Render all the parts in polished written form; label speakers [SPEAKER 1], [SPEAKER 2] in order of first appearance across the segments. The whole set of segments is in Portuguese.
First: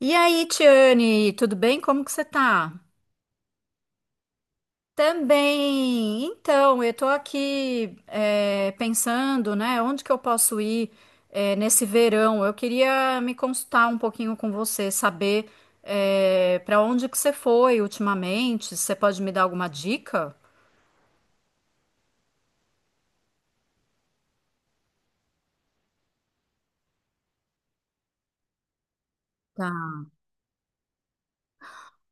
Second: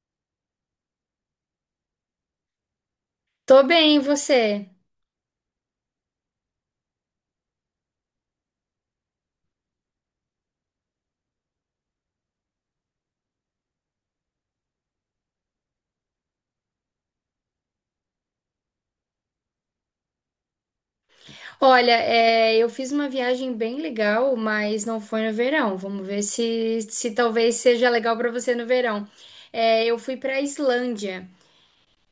[SPEAKER 1] E aí, Tiane, tudo bem? Como que você tá?
[SPEAKER 2] Tô bem, e você?
[SPEAKER 1] Também. Então, eu tô aqui pensando, né, onde que eu posso ir nesse verão? Eu queria me consultar um pouquinho com você, saber para onde que você foi ultimamente. Você pode me dar alguma dica?
[SPEAKER 2] Olha, eu fiz uma viagem bem legal, mas não foi no verão. Vamos ver se talvez seja legal pra você no verão. É,
[SPEAKER 1] Tá.
[SPEAKER 2] eu fui pra Islândia,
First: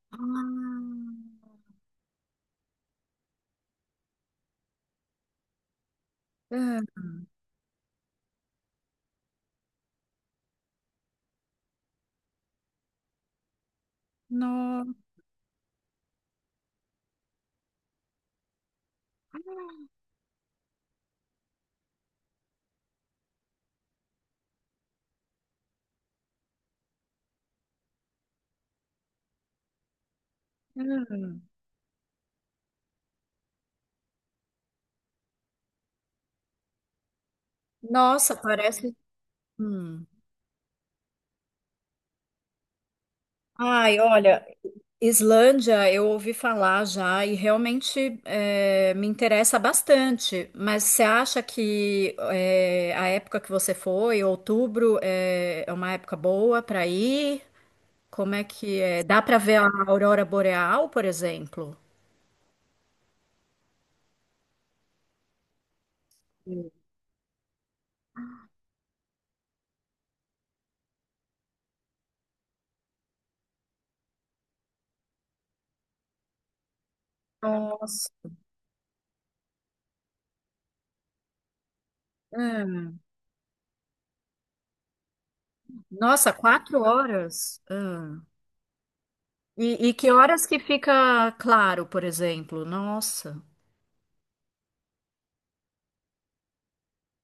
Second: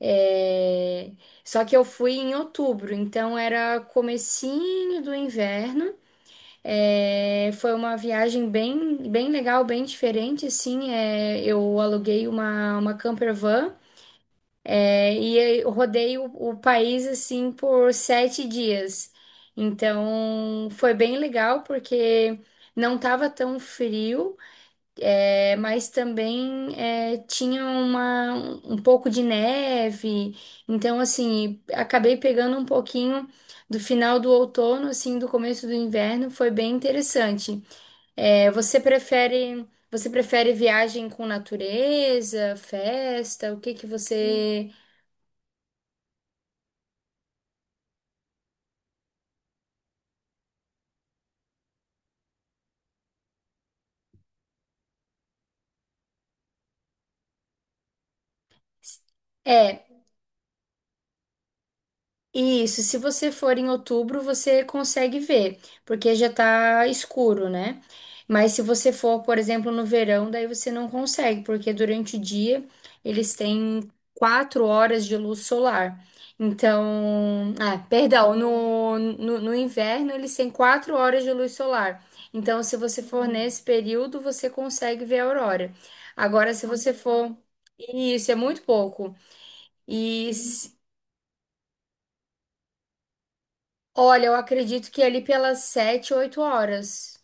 [SPEAKER 2] é,
[SPEAKER 1] Ah,
[SPEAKER 2] só que eu fui em outubro, então era comecinho do inverno.
[SPEAKER 1] é,
[SPEAKER 2] Foi uma viagem bem, bem legal, bem diferente, assim. Eu aluguei uma camper van.
[SPEAKER 1] no-
[SPEAKER 2] E eu rodei o país assim por 7 dias. Então foi bem legal porque não estava tão frio, mas também tinha um pouco de neve. Então,
[SPEAKER 1] hum.
[SPEAKER 2] assim, acabei pegando um pouquinho do final do outono, assim, do começo do inverno. Foi bem interessante.
[SPEAKER 1] Nossa,
[SPEAKER 2] É, você
[SPEAKER 1] parece.
[SPEAKER 2] prefere,
[SPEAKER 1] Hum.
[SPEAKER 2] você prefere viagem com natureza, festa? O que que
[SPEAKER 1] Ai, olha,
[SPEAKER 2] você.
[SPEAKER 1] Islândia, eu ouvi falar já e realmente me interessa bastante. Mas você acha que a época que você foi, outubro, é uma época boa para ir? Como é que é? Dá para ver a
[SPEAKER 2] É,
[SPEAKER 1] aurora boreal, por exemplo?
[SPEAKER 2] Isso, se você for em outubro, você consegue ver, porque já tá escuro, né? Mas se você for, por exemplo, no verão, daí você não consegue, porque durante o dia eles têm 4 horas de luz solar. Então, ah,
[SPEAKER 1] Nossa.
[SPEAKER 2] perdão, no inverno eles têm 4 horas de luz solar. Então, se
[SPEAKER 1] Hum.
[SPEAKER 2] você for, uhum, nesse período, você consegue ver a aurora.
[SPEAKER 1] Nossa,
[SPEAKER 2] Agora, se
[SPEAKER 1] quatro
[SPEAKER 2] você for.
[SPEAKER 1] horas.
[SPEAKER 2] Isso, é muito pouco.
[SPEAKER 1] E que
[SPEAKER 2] E,
[SPEAKER 1] horas que fica claro, por exemplo? Nossa,
[SPEAKER 2] Olha, eu acredito que é ali pelas 7, 8 horas.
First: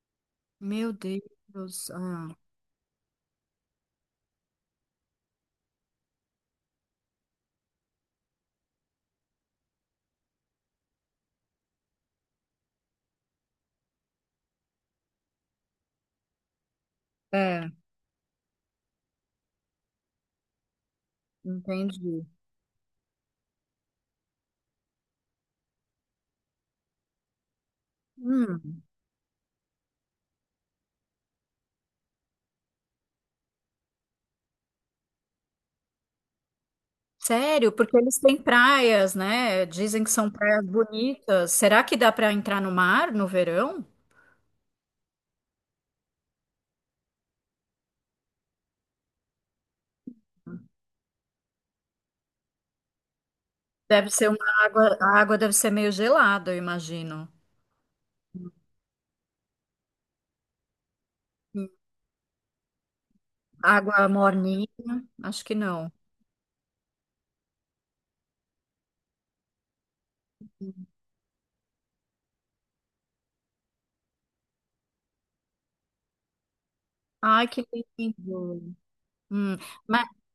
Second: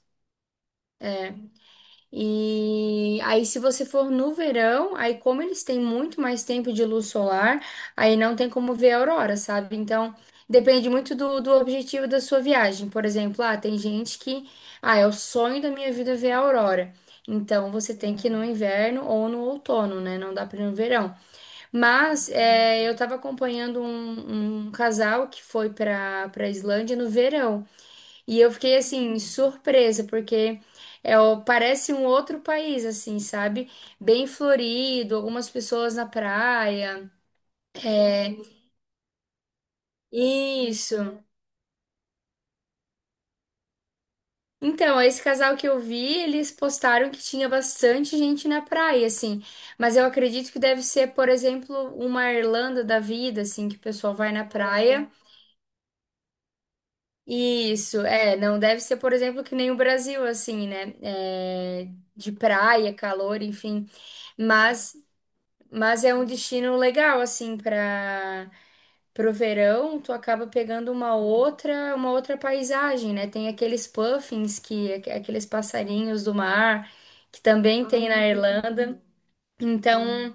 [SPEAKER 1] meu Deus. Ah,
[SPEAKER 2] E aí, se você for no verão, aí como eles têm muito mais tempo de luz solar, aí não tem como ver a aurora, sabe? Então, depende muito do objetivo da sua viagem. Por exemplo, ah, tem gente que, ah, é o sonho da minha vida ver a aurora.
[SPEAKER 1] é,
[SPEAKER 2] Então, você tem que ir no inverno ou no outono, né? Não dá para ir no verão.
[SPEAKER 1] entendi.
[SPEAKER 2] Mas eu estava acompanhando um casal que foi para Islândia no verão. E eu
[SPEAKER 1] Hum.
[SPEAKER 2] fiquei assim, surpresa, porque parece um outro país, assim, sabe? Bem florido, algumas pessoas na praia.
[SPEAKER 1] Sério? Porque eles
[SPEAKER 2] É,
[SPEAKER 1] têm praias, né? Dizem que são praias
[SPEAKER 2] Isso.
[SPEAKER 1] bonitas. Será que dá para entrar no mar no verão?
[SPEAKER 2] Então, esse casal que eu vi, eles postaram que tinha bastante gente na praia, assim. Mas eu acredito que deve ser, por exemplo, uma Irlanda da vida, assim, que o
[SPEAKER 1] Deve
[SPEAKER 2] pessoal
[SPEAKER 1] ser
[SPEAKER 2] vai na
[SPEAKER 1] uma água,
[SPEAKER 2] praia.
[SPEAKER 1] a água deve ser meio gelada, eu imagino.
[SPEAKER 2] Isso, não deve ser, por exemplo, que nem o Brasil, assim, né?
[SPEAKER 1] Hum.
[SPEAKER 2] De praia, calor, enfim.
[SPEAKER 1] Água morninha?
[SPEAKER 2] Mas.
[SPEAKER 1] Acho que não.
[SPEAKER 2] Mas é um destino legal, assim, para pro verão, tu acaba pegando uma outra paisagem, né? Tem aqueles puffins aqueles passarinhos do mar que
[SPEAKER 1] Ai, que
[SPEAKER 2] também tem na
[SPEAKER 1] lindo.
[SPEAKER 2] Irlanda.
[SPEAKER 1] Hum, ma-
[SPEAKER 2] Então,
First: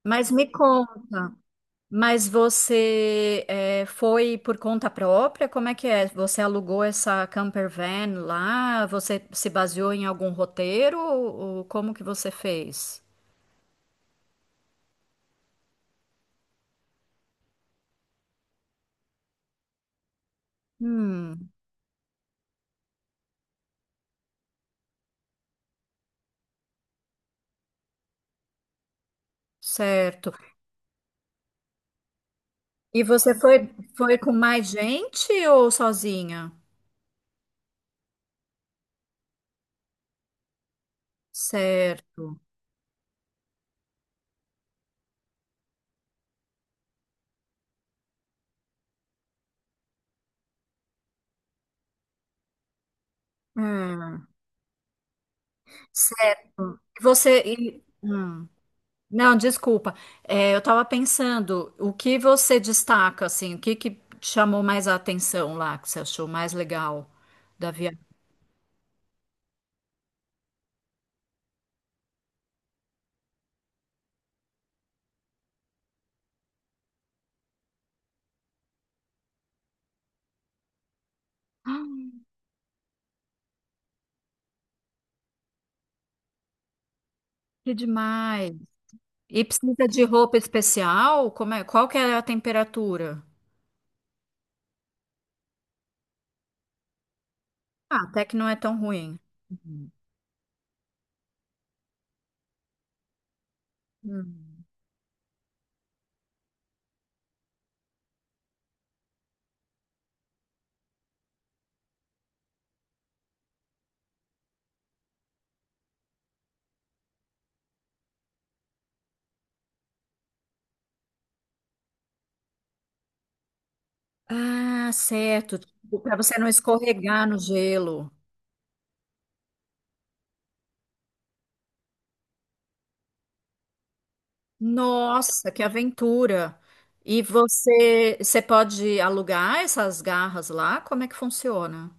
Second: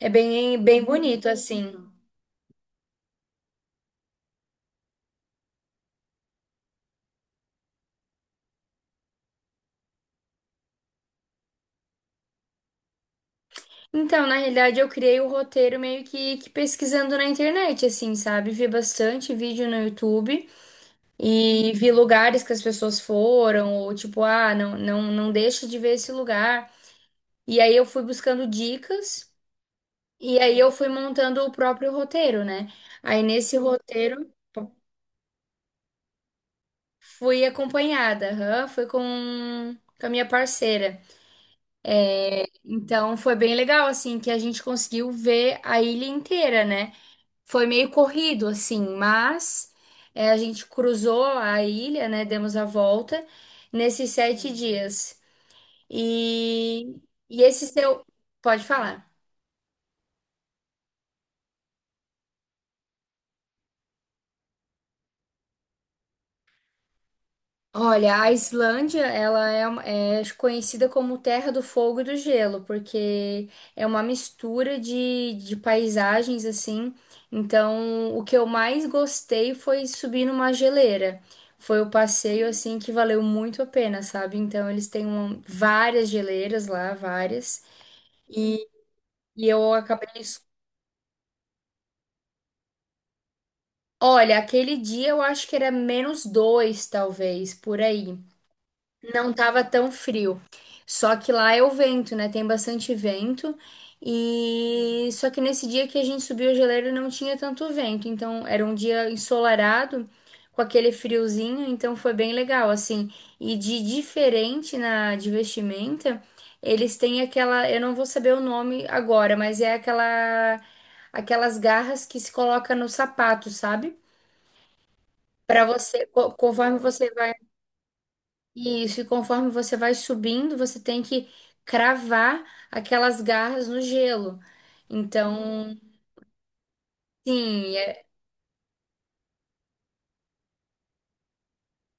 [SPEAKER 2] é
[SPEAKER 1] Mas, me
[SPEAKER 2] bem bem bonito
[SPEAKER 1] conta,
[SPEAKER 2] assim.
[SPEAKER 1] mas você foi por conta própria? Como é que é? Você alugou essa camper van lá? Você se baseou em algum roteiro? Ou como que você fez?
[SPEAKER 2] Então, na realidade, eu criei o roteiro meio que pesquisando na internet, assim, sabe? Vi bastante vídeo no YouTube
[SPEAKER 1] Hum.
[SPEAKER 2] e vi lugares que as pessoas foram, ou tipo, ah, não, não, não deixa de ver esse lugar. E aí eu fui buscando dicas
[SPEAKER 1] Certo.
[SPEAKER 2] e aí eu fui montando o próprio roteiro, né?
[SPEAKER 1] E
[SPEAKER 2] Aí
[SPEAKER 1] você
[SPEAKER 2] nesse
[SPEAKER 1] foi
[SPEAKER 2] roteiro
[SPEAKER 1] com mais gente ou sozinha?
[SPEAKER 2] fui acompanhada, aham, fui com a minha parceira.
[SPEAKER 1] Certo.
[SPEAKER 2] Então foi bem legal, assim, que a gente conseguiu ver a ilha inteira, né? Foi meio corrido, assim, mas a gente cruzou a ilha, né? Demos a volta nesses
[SPEAKER 1] Hum,
[SPEAKER 2] 7 dias.
[SPEAKER 1] certo.
[SPEAKER 2] E,
[SPEAKER 1] E você.
[SPEAKER 2] e esse seu.
[SPEAKER 1] Hum.
[SPEAKER 2] Pode falar.
[SPEAKER 1] Não, desculpa. Eu estava pensando, o que você destaca, assim, o que que te chamou mais a atenção lá, que você achou mais legal da viagem?
[SPEAKER 2] Olha, a Islândia, ela é conhecida como Terra do Fogo e do Gelo, porque é uma mistura de paisagens, assim. Então, o que eu mais gostei foi subir numa geleira. Foi o passeio, assim, que valeu muito a pena, sabe? Então, eles têm várias geleiras lá, várias.
[SPEAKER 1] Que demais.
[SPEAKER 2] E,
[SPEAKER 1] E
[SPEAKER 2] e eu
[SPEAKER 1] precisa de
[SPEAKER 2] acabei...
[SPEAKER 1] roupa especial? Como é? Qual que é a temperatura?
[SPEAKER 2] Olha, aquele dia eu acho que era menos dois, talvez, por
[SPEAKER 1] Ah,
[SPEAKER 2] aí.
[SPEAKER 1] até que não é tão ruim.
[SPEAKER 2] Não tava tão
[SPEAKER 1] Uhum.
[SPEAKER 2] frio. Só que lá é o vento, né? Tem bastante vento.
[SPEAKER 1] Hum.
[SPEAKER 2] E só que nesse dia que a gente subiu a geleira não tinha tanto vento, então era um dia ensolarado com aquele friozinho, então foi bem legal assim. E de diferente na de vestimenta, eles têm aquela, eu não vou saber o nome agora, mas é aquelas garras que se coloca no sapato, sabe?
[SPEAKER 1] Ah, certo.
[SPEAKER 2] Para você,
[SPEAKER 1] Para você não
[SPEAKER 2] conforme você
[SPEAKER 1] escorregar
[SPEAKER 2] vai.
[SPEAKER 1] no gelo.
[SPEAKER 2] Isso, e conforme você vai subindo, você tem que cravar aquelas garras no gelo.
[SPEAKER 1] Nossa, que
[SPEAKER 2] Então,
[SPEAKER 1] aventura! E
[SPEAKER 2] sim,
[SPEAKER 1] você pode alugar essas garras lá? Como é que funciona?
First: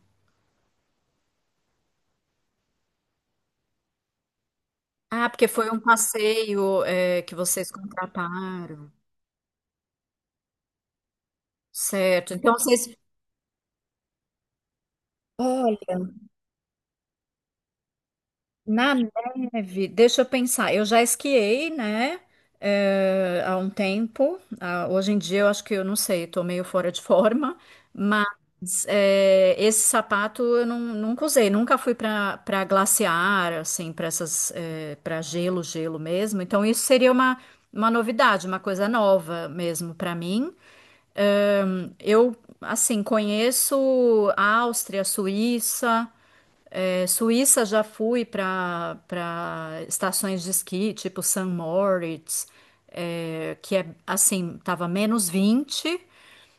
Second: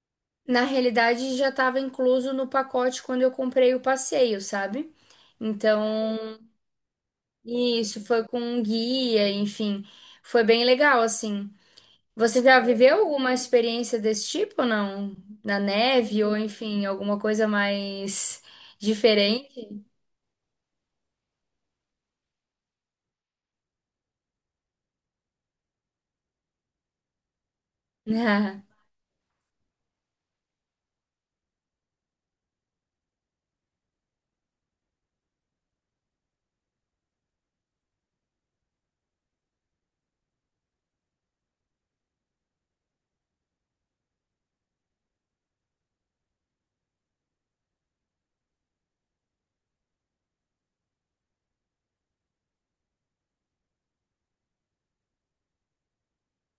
[SPEAKER 2] na realidade já estava incluso no pacote quando eu comprei o passeio, sabe?
[SPEAKER 1] Ah, porque foi um
[SPEAKER 2] Então,
[SPEAKER 1] passeio, que vocês
[SPEAKER 2] isso foi com um
[SPEAKER 1] contrataram.
[SPEAKER 2] guia, enfim, foi bem legal, assim.
[SPEAKER 1] Certo.
[SPEAKER 2] Você
[SPEAKER 1] Então
[SPEAKER 2] já
[SPEAKER 1] vocês,
[SPEAKER 2] viveu alguma experiência desse tipo, não? Na
[SPEAKER 1] olha,
[SPEAKER 2] neve ou, enfim, alguma coisa mais
[SPEAKER 1] na
[SPEAKER 2] diferente?
[SPEAKER 1] neve, deixa eu pensar. Eu já esquiei, né? Há um tempo. Ah, hoje em dia eu acho que eu não sei, tô meio fora de forma. Mas esse sapato eu não, nunca usei. Nunca fui para glaciar, assim, para gelo, gelo mesmo. Então isso seria uma novidade, uma coisa nova mesmo para mim. Eh, eu assim conheço a Áustria, Suíça. Suíça já fui para estações de esqui, tipo St. Moritz, que é assim, tava menos vinte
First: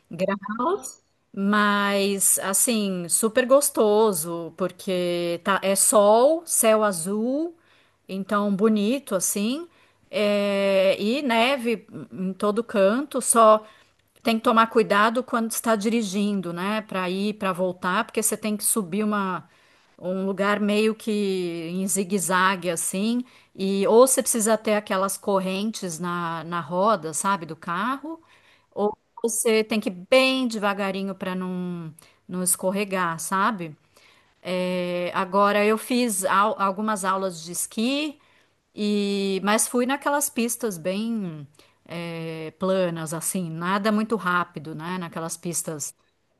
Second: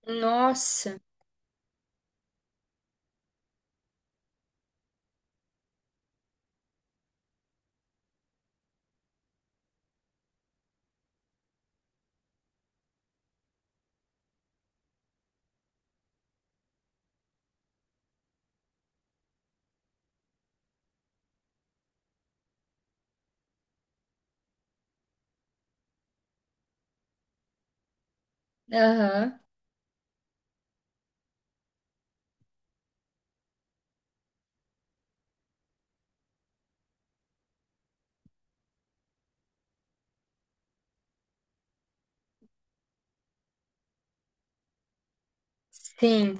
[SPEAKER 2] Nossa,
[SPEAKER 1] graus, mas assim, super gostoso, porque tá, é sol, céu azul, então bonito assim, e neve em todo canto, só tem que tomar cuidado quando está dirigindo, né, para ir, para voltar, porque você tem que subir uma um lugar meio que em zigue-zague assim, e ou você precisa ter aquelas correntes na roda, sabe, do carro,
[SPEAKER 2] aham,
[SPEAKER 1] você tem que ir bem devagarinho para não, não escorregar, sabe? Agora eu fiz algumas aulas de esqui e mas fui naquelas pistas bem planas, assim, nada muito rápido, né? Naquelas pistas.
[SPEAKER 2] sim.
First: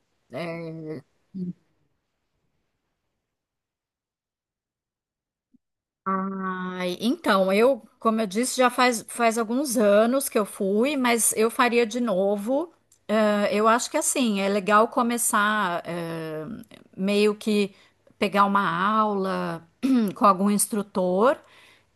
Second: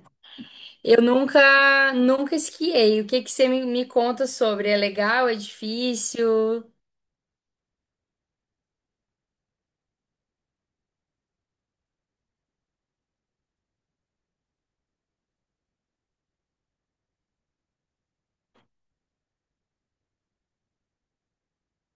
[SPEAKER 2] Eu nunca, nunca esquiei. O que que você me, conta sobre? É legal? É difícil?
[SPEAKER 1] Ai, então, eu, como eu disse, já faz alguns anos que eu fui, mas eu faria de novo. Eu acho que assim, é legal começar, meio que pegar uma aula com algum instrutor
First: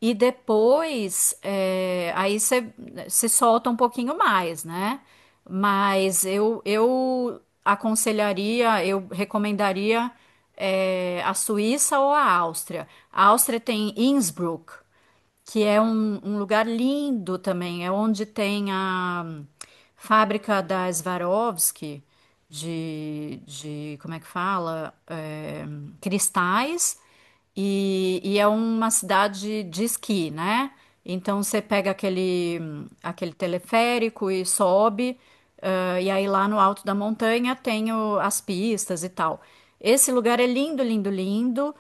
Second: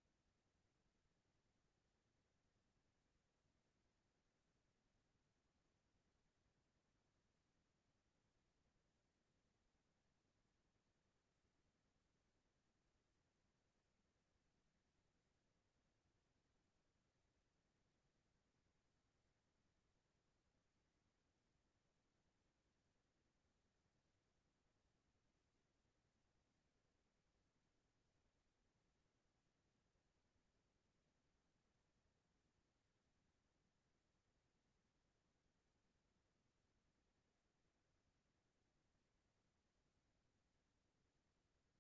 [SPEAKER 1] e depois, aí você se solta um pouquinho mais, né? Mas eu aconselharia, eu recomendaria a Suíça ou a Áustria. A Áustria tem Innsbruck, que é um lugar lindo também, é onde tem a fábrica da Swarovski de como é que fala? É, cristais, e é uma cidade de esqui, né? Então você pega aquele teleférico e sobe, e aí lá no alto da montanha tem as pistas e tal. Esse lugar é lindo, lindo, lindo.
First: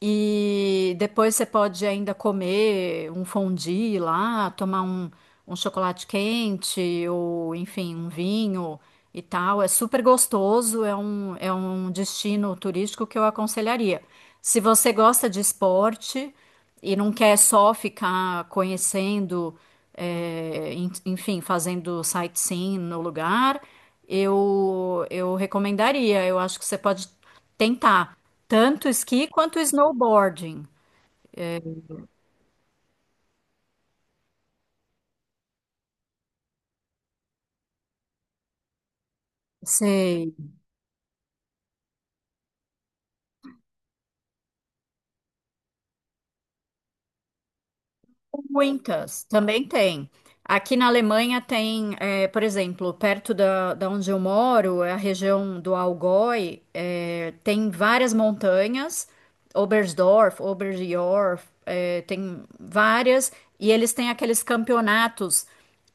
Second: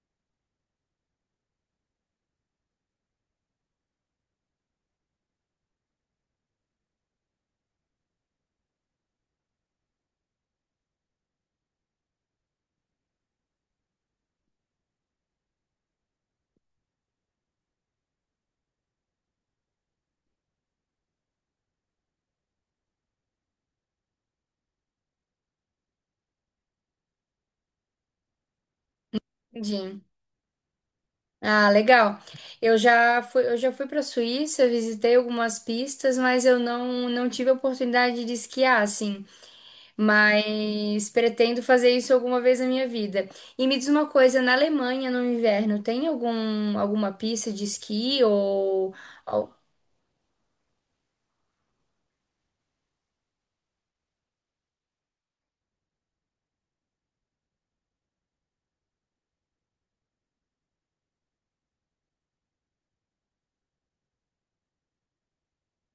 [SPEAKER 1] E depois você pode ainda comer um fondue lá, tomar um, um chocolate quente ou, enfim, um vinho e tal. É super gostoso, é um destino turístico que eu aconselharia. Se você gosta de esporte e não quer só ficar conhecendo, enfim, fazendo sightseeing no lugar, eu recomendaria. Eu acho que você pode tentar tanto esqui quanto
[SPEAKER 2] Entendi.
[SPEAKER 1] snowboarding.
[SPEAKER 2] Ah, legal. Eu já fui para a Suíça, visitei algumas pistas, mas eu não tive a oportunidade de esquiar, assim.
[SPEAKER 1] Sei.
[SPEAKER 2] Mas pretendo fazer isso alguma vez na minha vida. E me diz uma coisa, na Alemanha, no inverno, tem alguma pista de esqui
[SPEAKER 1] Muitas,
[SPEAKER 2] ou-
[SPEAKER 1] também tem. Aqui na Alemanha tem, por exemplo, perto da onde eu moro, é a região do Allgäu, tem várias montanhas, Oberstdorf, Oberjoch, tem várias, e eles têm aqueles campeonatos,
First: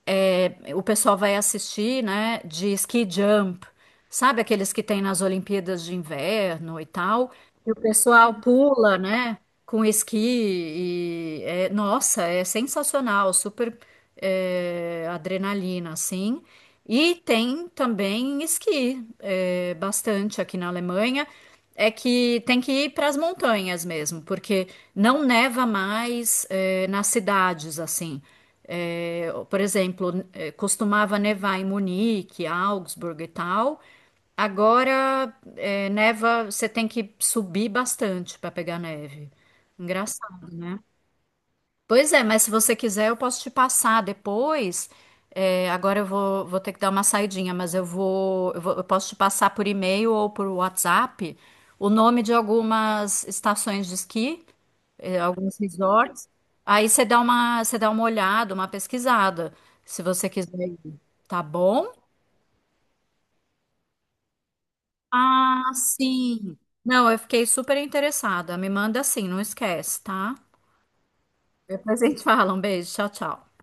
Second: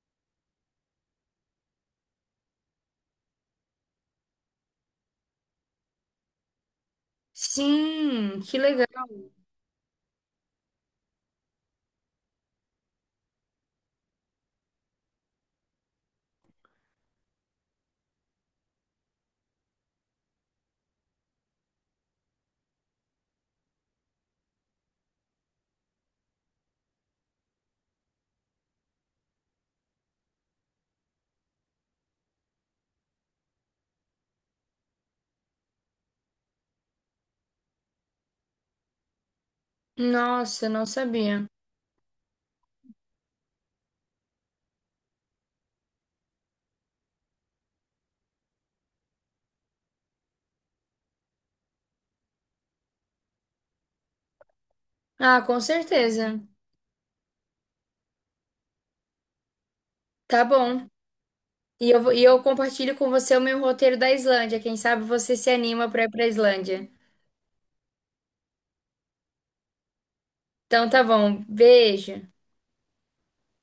[SPEAKER 1] o pessoal vai assistir, né, de ski jump, sabe aqueles que tem nas Olimpíadas de Inverno e tal, e o pessoal
[SPEAKER 2] Sim, que legal.
[SPEAKER 1] pula, né? Com esqui e nossa, é sensacional, super adrenalina, assim. E tem também esqui, bastante aqui na Alemanha. É que tem que ir para as montanhas mesmo, porque não neva mais nas cidades assim. É, por exemplo, costumava nevar em Munique, Augsburg e tal. Agora, neva, você tem que subir bastante para pegar neve. Engraçado,
[SPEAKER 2] Nossa, eu
[SPEAKER 1] né?
[SPEAKER 2] não sabia.
[SPEAKER 1] Pois é, mas se você quiser, eu posso te passar depois. Agora eu vou ter que dar uma saidinha, mas eu posso te passar por e-mail ou por WhatsApp o nome de algumas estações de esqui,
[SPEAKER 2] Ah,
[SPEAKER 1] alguns
[SPEAKER 2] com
[SPEAKER 1] resorts.
[SPEAKER 2] certeza.
[SPEAKER 1] Aí você dá uma olhada, uma pesquisada, se você
[SPEAKER 2] Tá
[SPEAKER 1] quiser
[SPEAKER 2] bom.
[SPEAKER 1] ir. Tá bom?
[SPEAKER 2] E eu compartilho com você o meu roteiro da Islândia. Quem sabe você se
[SPEAKER 1] Ah,
[SPEAKER 2] anima para ir para
[SPEAKER 1] sim.
[SPEAKER 2] Islândia.
[SPEAKER 1] Não, eu fiquei super interessada. Me manda assim, não esquece, tá?
[SPEAKER 2] Então tá bom.
[SPEAKER 1] Depois a gente
[SPEAKER 2] Beijo.
[SPEAKER 1] fala. Um beijo, tchau, tchau.